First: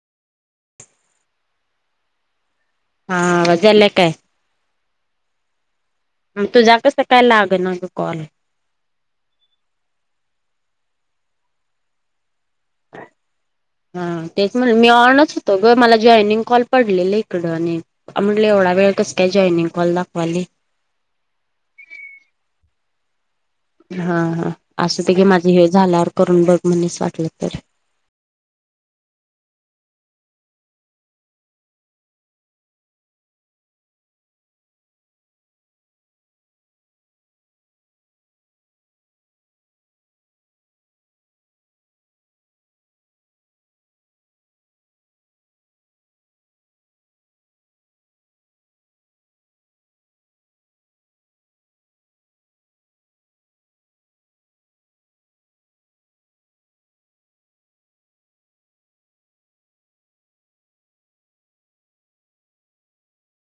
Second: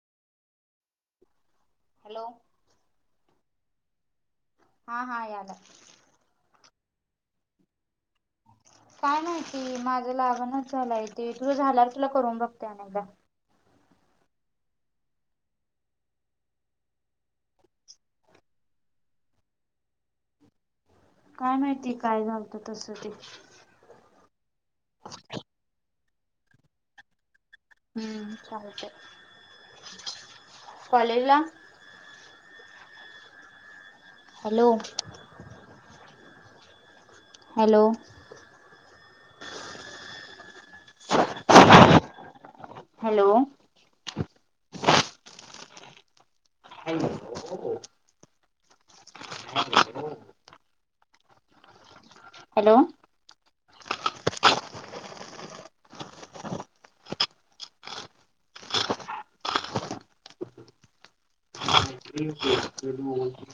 Hello. हा. दाजी आले काय? हा हा. यायला. मग तुझा कसं काय? लागे ना ग कॉल? काय माहीती, माझं लागनाच झालाय, तेे तुझं झाल्या तुला करून बघते अनेकदा. हा, तेच म्हटलं मी ऑनच होतो, ग मला जॉईनिंग कॉल पडलेलं इकडं आणि आणि एवढा वेळ कस काय जॉईनिंग कॉल दाखवायली? काय माहिती? काय झालत? तस ते- हा हा. असं ते माझे हे झाल्यावर करून बघ. म्हस वाटलं तर. हम्म. चालतं. चालेल ना? हॅलो. हॅलो. हॅलो. [inaudible] [unintelligible] हॅलो. [unintelligible]